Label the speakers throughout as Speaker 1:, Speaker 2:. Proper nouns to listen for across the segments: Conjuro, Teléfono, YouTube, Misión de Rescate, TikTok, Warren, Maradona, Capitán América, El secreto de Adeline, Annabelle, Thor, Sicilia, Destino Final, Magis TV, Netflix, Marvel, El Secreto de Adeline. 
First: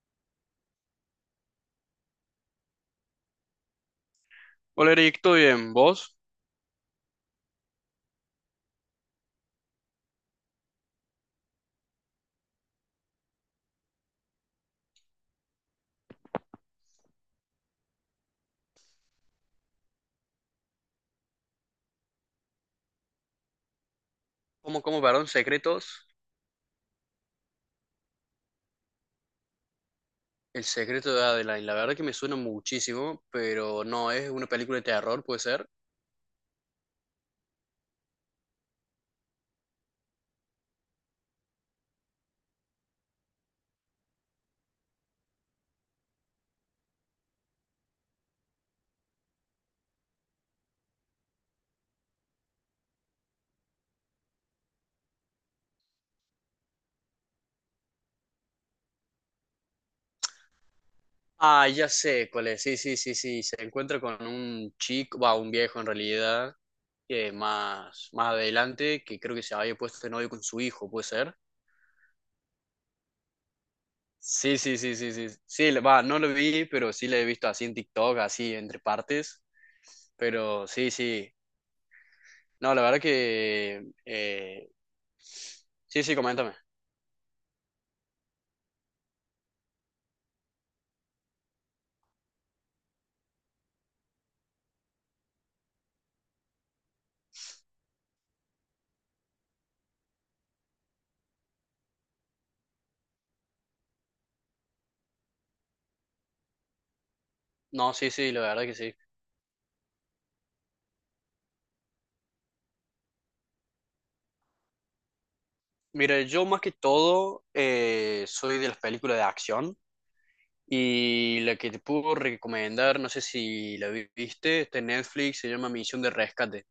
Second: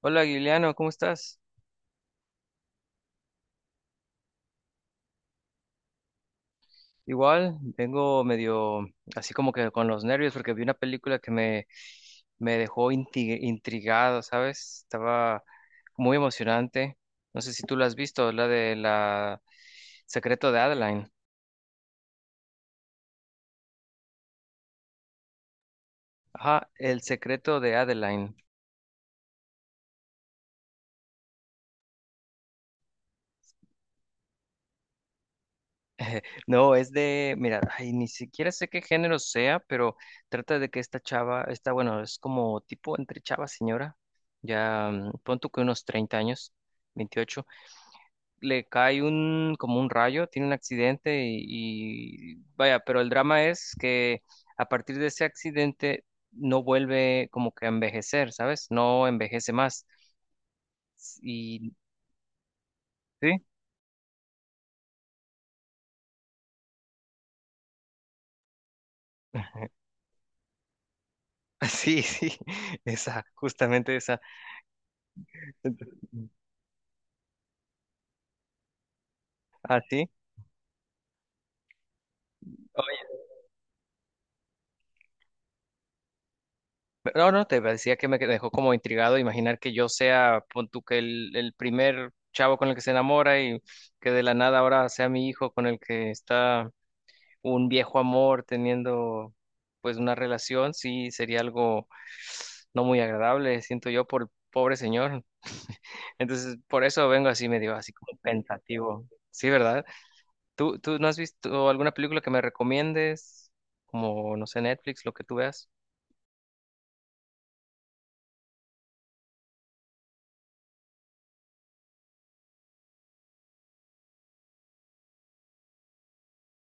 Speaker 1: Hola, Guiliano, ¿cómo estás?
Speaker 2: Hola Eric, ¿todo bien? ¿Vos?
Speaker 1: Igual, vengo medio así como que con los nervios porque vi una película que me dejó intrigado, ¿sabes? Estaba muy emocionante. No sé si tú la has visto, la de la Secreto de Adeline.
Speaker 2: ¿Cómo, perdón, secretos?
Speaker 1: Ajá, El Secreto de Adeline.
Speaker 2: El secreto de Adeline, la verdad que me suena muchísimo, pero no, es una película de terror, ¿puede ser?
Speaker 1: No, es de, mira, ay, ni siquiera sé qué género sea, pero trata de que esta chava, esta, bueno, es como tipo entre chava señora, ya pon tú que unos 30 años, 28. Le cae un, como un rayo, tiene un accidente y vaya, pero el drama es que a partir de ese accidente no vuelve como que a envejecer, ¿sabes? No envejece más.
Speaker 2: Ah,
Speaker 1: Y
Speaker 2: ya sé cuál es, sí, sí, sí,
Speaker 1: sí,
Speaker 2: sí, se encuentra con un chico, va, un viejo en realidad, que más, adelante, que creo que se había puesto de novio con su hijo, ¿puede ser?
Speaker 1: sí, esa, justamente esa.
Speaker 2: Sí, sí, sí, sí, sí, sí, va, no lo vi, pero sí la he visto así en TikTok, así entre partes,
Speaker 1: Así.
Speaker 2: pero sí, sí, no, la verdad
Speaker 1: Oye,
Speaker 2: que, sí, sí, coméntame.
Speaker 1: no, te decía que me dejó como intrigado imaginar que yo sea, pon tú que el primer chavo con el que se enamora y que de la nada ahora sea mi hijo con el que está un viejo amor teniendo pues una relación, sí sería algo no muy agradable, siento yo, por el pobre señor. Entonces, por eso vengo así medio así
Speaker 2: No, sí,
Speaker 1: como
Speaker 2: sí, la verdad que sí.
Speaker 1: pensativo. Sí, ¿verdad? ¿Tú no has visto alguna película que me recomiendes? Como, no sé, Netflix, lo que tú veas.
Speaker 2: Mira, yo más que todo soy de las películas de acción y la que te puedo recomendar, no sé si la viste, está en Netflix, se llama Misión de Rescate.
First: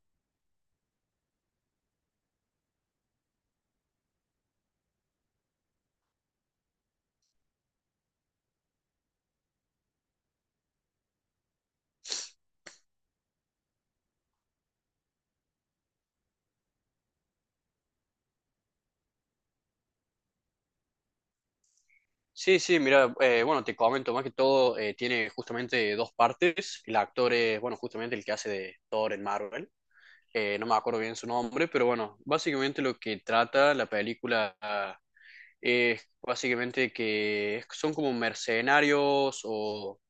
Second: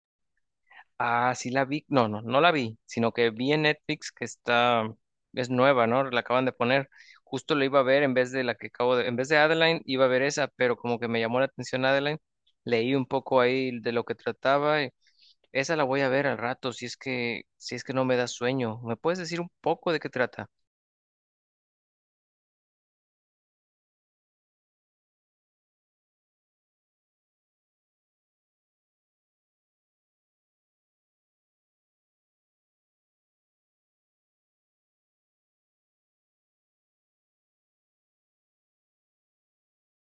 Speaker 1: Ah, sí la vi. No, no la vi, sino que vi en Netflix que está, es nueva, ¿no? La acaban de poner. Justo la iba a ver en vez de la que acabo de, en vez de Adeline, iba a ver esa, pero como que me llamó la atención Adeline. Leí un poco ahí de lo que trataba. Y esa la voy a ver al rato, si es que, si es que no me da sueño. ¿Me puedes decir un poco de qué trata?
Speaker 2: Sí, sí, mira, bueno, te comento, más que todo tiene justamente dos partes. El actor es, bueno, justamente el que hace de Thor en Marvel. No me acuerdo bien su nombre, pero bueno, básicamente lo que trata la película es básicamente que son como mercenarios o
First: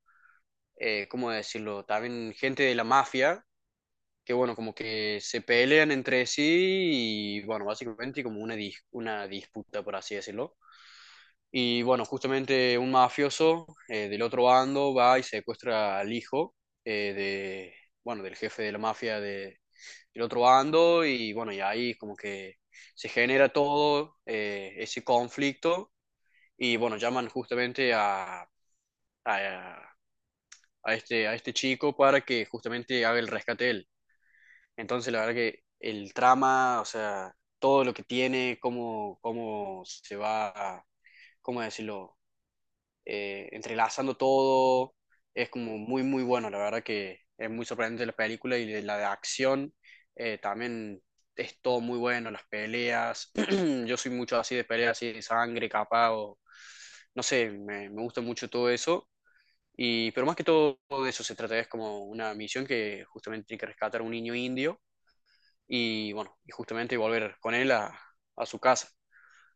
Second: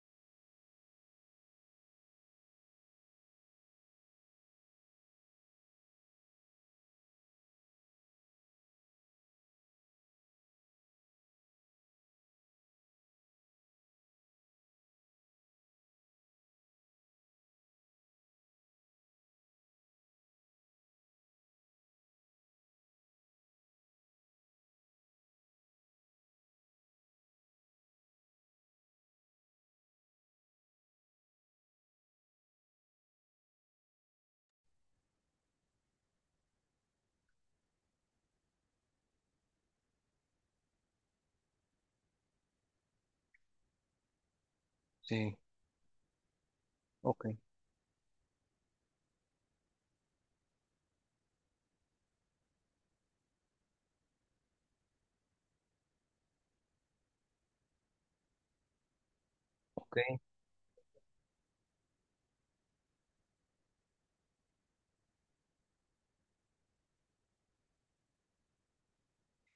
Speaker 2: ¿cómo decirlo? También gente de la mafia, que bueno, como que se pelean entre sí y bueno, básicamente como una, una disputa, por así decirlo. Y bueno, justamente un mafioso del otro bando va y secuestra al hijo eh, de, bueno, del jefe de la mafia del otro bando y bueno, y ahí como que se genera todo ese conflicto y bueno, llaman justamente a, a este chico para que justamente haga el rescate de él. Entonces, la verdad que el trama, o sea, todo lo que tiene, cómo, se va, cómo decirlo, entrelazando todo,
Speaker 1: Sí,
Speaker 2: es como muy, muy bueno. La verdad que
Speaker 1: ok,
Speaker 2: es muy sorprendente la película y de la de acción también es todo muy bueno, las peleas. Yo soy mucho así de peleas, así de sangre, capa, o no sé, me gusta mucho todo eso. Y,
Speaker 1: ok.
Speaker 2: pero más que todo de eso se trata, es como una misión que justamente tiene que rescatar a un niño indio y bueno, y justamente volver con él a su casa.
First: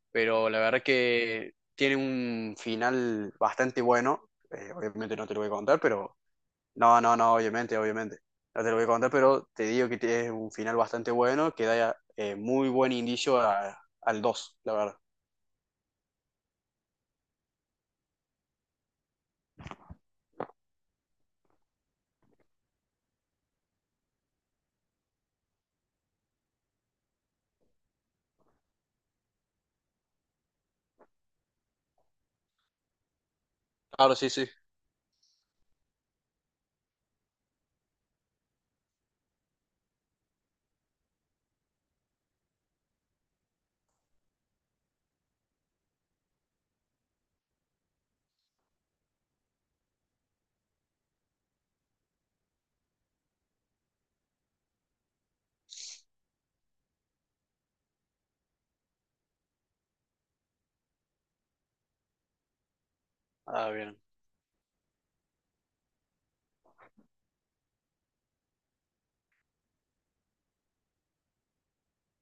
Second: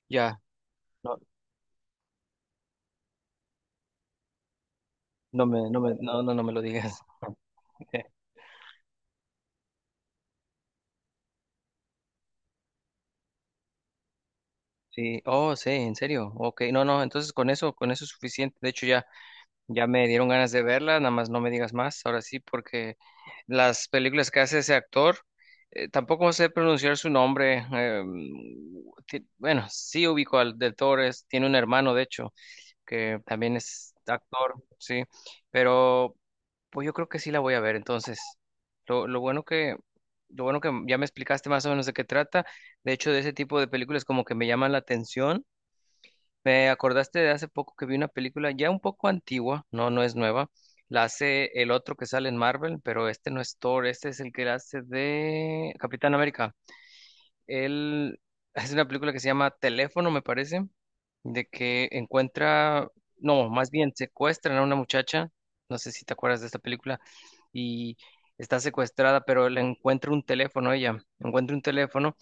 Speaker 1: Ya,
Speaker 2: Pero la verdad
Speaker 1: no,
Speaker 2: que tiene un final bastante bueno, obviamente no te lo
Speaker 1: no
Speaker 2: voy a
Speaker 1: me, no
Speaker 2: contar,
Speaker 1: me,
Speaker 2: pero
Speaker 1: no, no me lo digas.
Speaker 2: no, no, no, obviamente, obviamente. No te lo voy a contar, pero te digo que tiene un final bastante bueno que da muy buen indicio al 2 la verdad.
Speaker 1: Sí, oh, sí, en serio. Ok, no, no, entonces con eso es suficiente. De hecho, ya. Ya me dieron ganas de verla, nada más no me digas más, ahora sí, porque las películas que hace ese actor, tampoco sé pronunciar su nombre. Bueno, sí ubico al del Torres, tiene un hermano, de hecho, que también es
Speaker 2: Claro, sí, sí.
Speaker 1: actor, sí, pero pues yo creo que sí la voy a ver, entonces, lo bueno que... Lo bueno que ya me explicaste más o menos de qué trata. De hecho, de ese tipo de películas como que me llaman la atención. Me acordaste de hace poco que vi una película ya un poco antigua, no, no es nueva. La hace el otro que sale en Marvel, pero este no es Thor, este es el que la hace de Capitán América. Él es una película que se llama Teléfono, me parece, de que encuentra, no,
Speaker 2: Ah,
Speaker 1: más bien
Speaker 2: bien.
Speaker 1: secuestran a una muchacha, no sé si te acuerdas de esta película, y está secuestrada, pero le encuentra un teléfono ella, encuentra un teléfono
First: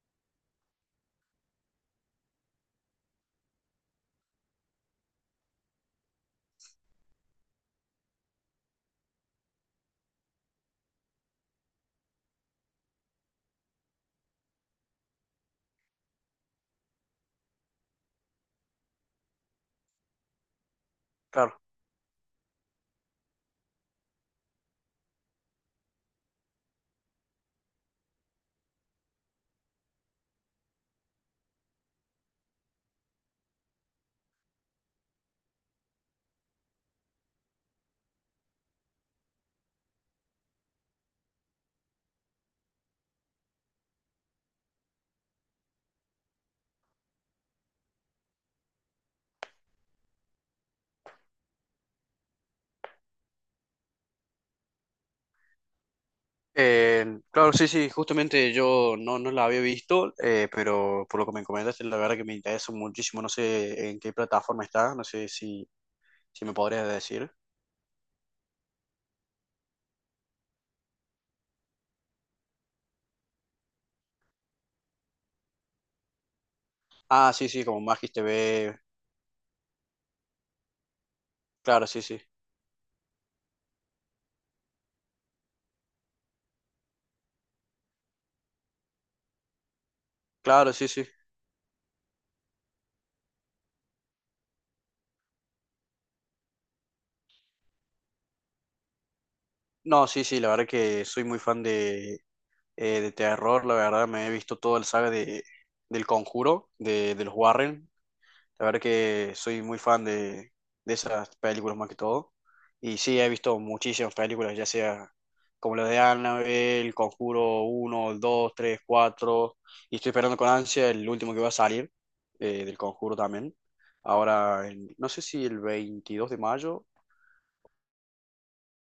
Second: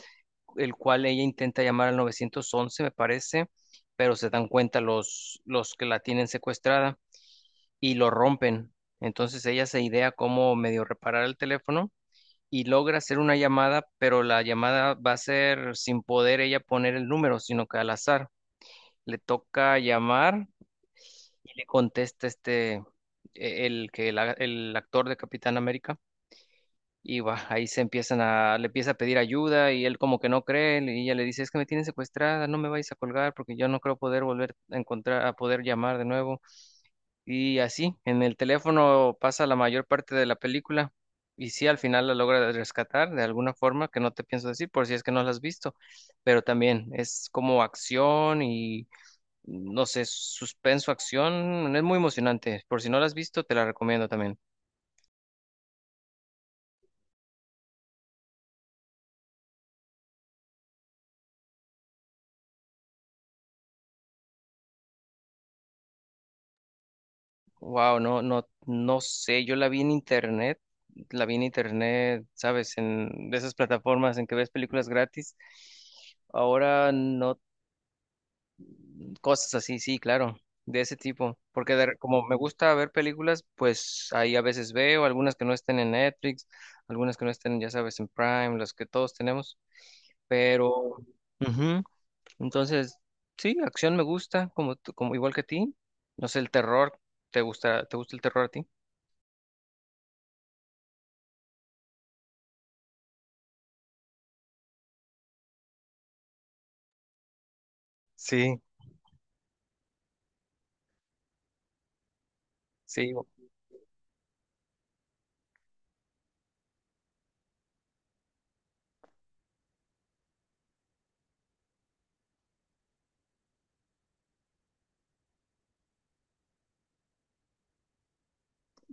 Speaker 1: el cual ella intenta llamar al 911, me parece, pero se dan cuenta los que la tienen secuestrada y lo rompen. Entonces ella se idea cómo medio reparar el teléfono y logra hacer una llamada, pero la llamada va a ser sin poder ella poner el número, sino que al azar. Le toca llamar y
Speaker 2: Claro.
Speaker 1: le contesta este, el actor de Capitán América. Y va, ahí se empiezan a, le empieza a pedir ayuda y él como que no cree y ella le dice, es que me tienen secuestrada, no me vais a colgar porque yo no creo poder volver a encontrar, a poder llamar de nuevo. Y así, en el teléfono pasa la mayor parte de la película y sí, al final la logra rescatar de alguna forma que no te pienso decir por si es que no la has visto, pero también es como acción y no sé, suspenso, acción, es muy emocionante. Por si no la has visto, te la recomiendo también.
Speaker 2: Claro, sí, sí, justamente yo no, no la había visto, pero por lo que me comentas, la verdad que me interesa muchísimo, no sé en qué plataforma está, no sé si, si me podrías decir.
Speaker 1: Wow, no, no, no sé, yo la vi en internet, la vi en internet, sabes, en de esas plataformas en que ves películas gratis. Ahora
Speaker 2: Ah,
Speaker 1: no,
Speaker 2: sí, sí, como Magis TV,
Speaker 1: cosas así, sí, claro, de ese tipo, porque
Speaker 2: claro, sí,
Speaker 1: como
Speaker 2: sí,
Speaker 1: me gusta ver películas, pues ahí a veces veo algunas que no estén en Netflix, algunas que no estén, ya sabes, en Prime, las que todos tenemos, pero,
Speaker 2: claro, sí, sí.
Speaker 1: ujú, entonces, sí, acción me gusta, como, como igual que a ti, no sé, el terror, ¿te gusta el terror a ti?
Speaker 2: No, sí, sí, la verdad que soy muy fan de terror, la verdad me he visto toda la saga de, del Conjuro, de los Warren.
Speaker 1: Sí,
Speaker 2: La verdad que soy muy fan de esas películas más que todo. Y
Speaker 1: sí,
Speaker 2: sí, he visto muchísimas películas, ya sea como las de Annabelle, Conjuro uno, 2, 3, cuatro. Y estoy esperando con ansia el último que va a salir del Conjuro también. Ahora, no sé si el 22 de mayo,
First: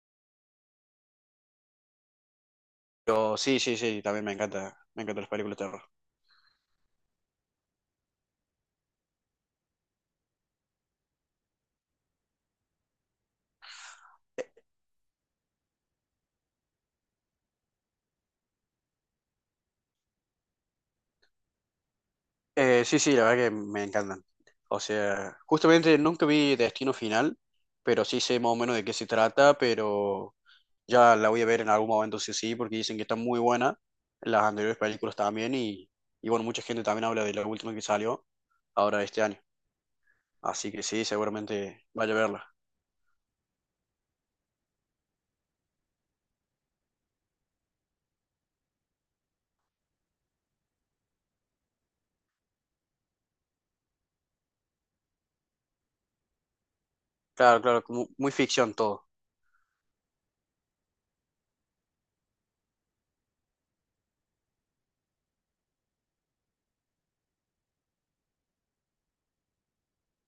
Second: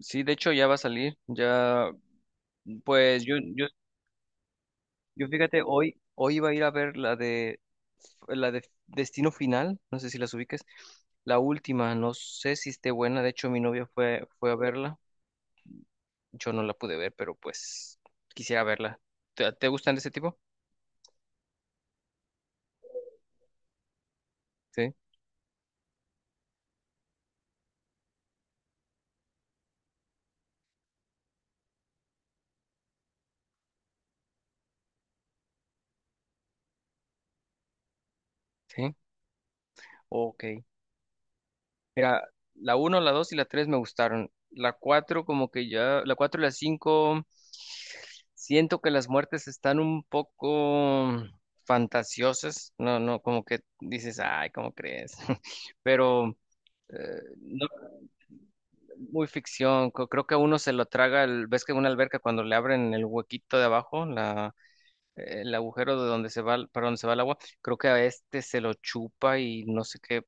Speaker 1: sí, de hecho ya va a salir, ya, pues yo,
Speaker 2: pero sí,
Speaker 1: yo,
Speaker 2: sí, sí, también me encanta, me encantan
Speaker 1: yo
Speaker 2: las películas
Speaker 1: fíjate,
Speaker 2: de terror.
Speaker 1: hoy iba a ir a ver la de Destino Final, no sé si las ubiques, la última, no sé si esté buena, de hecho mi novia fue a verla, yo no la pude ver, pero pues quisiera verla. ¿Te gustan de ese tipo?
Speaker 2: Sí, sí, la verdad que me encantan. O
Speaker 1: Sí,
Speaker 2: sea, justamente nunca vi Destino Final, pero sí sé más o menos de qué se trata, pero ya la voy a ver en algún momento sí sí, porque dicen que está muy buena, las anteriores películas también, y bueno, mucha gente también habla de la última que salió
Speaker 1: sí,
Speaker 2: ahora este año,
Speaker 1: ok.
Speaker 2: así que sí, seguramente
Speaker 1: Mira,
Speaker 2: vaya a verla.
Speaker 1: la uno la 2 y la 3 me gustaron. La 4 como que ya, la 4 y la 5 siento que las muertes están un poco fantasiosas. No, no, como que dices, ay, ¿cómo crees? Pero
Speaker 2: Claro,
Speaker 1: no,
Speaker 2: claro, como muy ficción todo.
Speaker 1: muy ficción. Creo que a uno se lo traga, ves que en una alberca cuando le abren el huequito de abajo, la, el agujero de donde se va, para donde se va el agua, creo que a este se lo chupa y no sé qué,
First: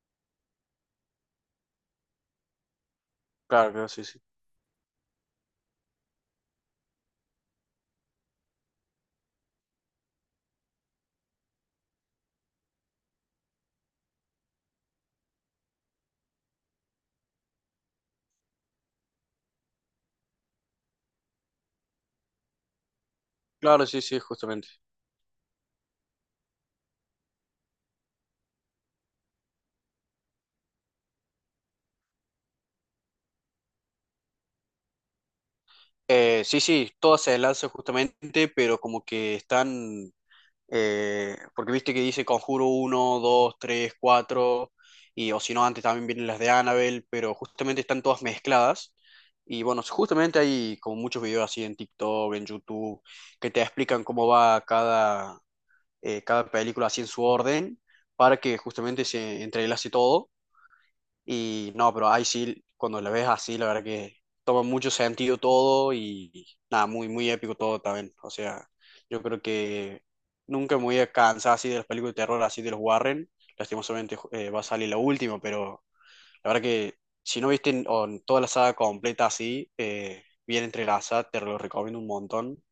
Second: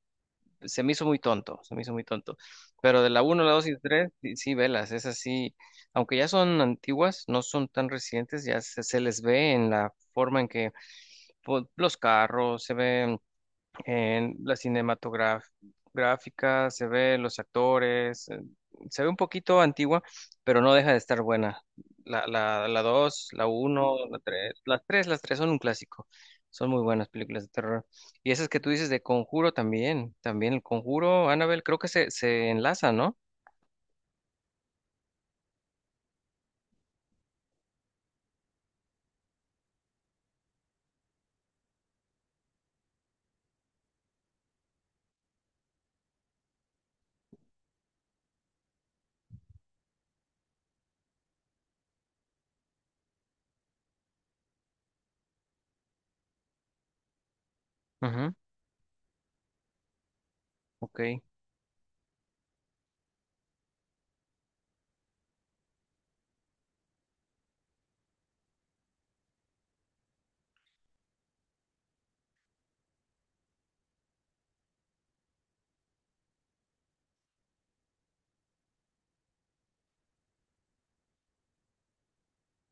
Speaker 1: se me hizo muy tonto, se me hizo muy tonto. Pero de la uno la 2
Speaker 2: Claro,
Speaker 1: y
Speaker 2: claro, sí,
Speaker 1: 3,
Speaker 2: sí.
Speaker 1: sí, sí, velas, esas sí, aunque ya son antiguas, no son tan recientes, ya se les ve en la forma en que pues, los carros, se ve en la cinematográfica se ve los actores, se ve un poquito antigua, pero no deja de estar buena. La 2 la
Speaker 2: Claro,
Speaker 1: uno
Speaker 2: sí,
Speaker 1: la
Speaker 2: sí,
Speaker 1: 3,
Speaker 2: justamente.
Speaker 1: las tres son un clásico. Son muy buenas películas de terror. Y esas que tú dices de Conjuro también, también el Conjuro, Annabelle, creo que se enlaza, ¿no?
Speaker 2: Sí, sí, todas se enlazan justamente, pero como que están. Porque viste que dice Conjuro uno, dos, tres, 4 y o si no, antes también vienen las de Annabelle, pero justamente están todas mezcladas. Y bueno, justamente hay como muchos videos así en TikTok, en YouTube, que te explican cómo va cada, cada película así en su orden,
Speaker 1: Ujú.
Speaker 2: para que justamente se entrelace todo.
Speaker 1: Ok,
Speaker 2: Y no, pero ahí sí, cuando la ves así, la verdad que toma mucho sentido todo y nada, muy, muy épico todo también. O sea, yo creo que nunca me voy a cansar así de las películas de terror, así de los Warren. Lastimosamente va a salir la última, pero la verdad que si no viste en- o en toda la saga completa así, bien entrelazada, te lo recomiendo un montón.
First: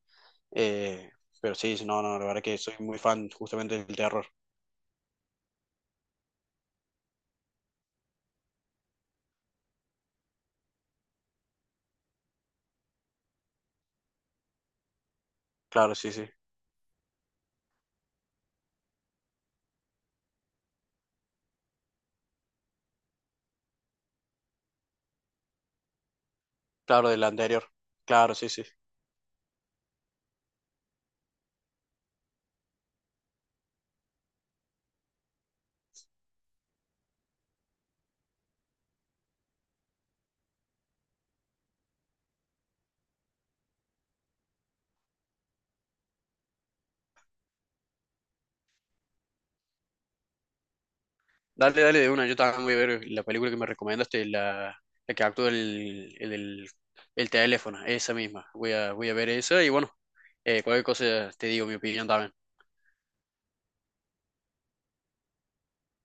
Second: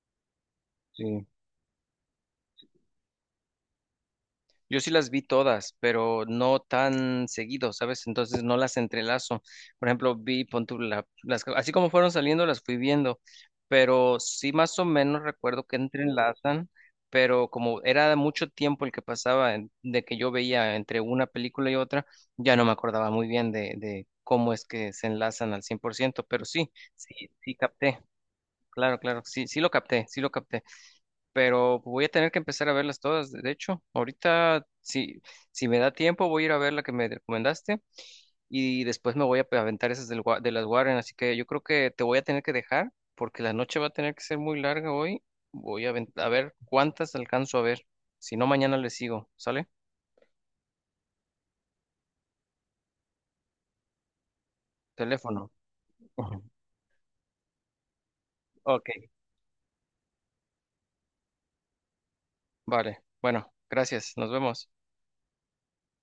Speaker 2: Eh,
Speaker 1: sí.
Speaker 2: pero sí, sí, no, no, la verdad que soy muy fan justamente del terror.
Speaker 1: Yo sí las vi todas, pero no tan seguido, ¿sabes? Entonces no las entrelazo. Por ejemplo, vi, pon tú, las, así como fueron saliendo, las fui viendo, pero sí más o menos recuerdo que
Speaker 2: Claro, sí, sí.
Speaker 1: entrelazan, pero como era mucho tiempo el que pasaba de que yo veía entre una película y otra, ya no me acordaba muy bien de cómo es que se enlazan al 100 por ciento, pero sí,
Speaker 2: Claro,
Speaker 1: sí,
Speaker 2: del
Speaker 1: sí
Speaker 2: anterior.
Speaker 1: capté,
Speaker 2: Claro, sí, sí.
Speaker 1: claro, claro, sí, sí lo capté, pero voy a tener que empezar a verlas todas. De hecho, ahorita, si, si me da tiempo, voy a ir a ver la que me recomendaste y después me voy a aventar esas del de las Warren. Así que yo creo que te voy a tener que dejar porque la noche va a tener que ser muy larga hoy. Voy a, a ver cuántas alcanzo a ver. Si no, mañana le sigo. ¿Sale?
Speaker 2: Dale, dale de una. Yo también voy a ver la película que me recomendaste, la que actúa
Speaker 1: Teléfono. Ujú.
Speaker 2: el teléfono, esa misma. Voy
Speaker 1: Ok.
Speaker 2: a, voy a ver esa y bueno, cualquier cosa te digo mi opinión también.
Speaker 1: Vale. Bueno, gracias. Nos vemos.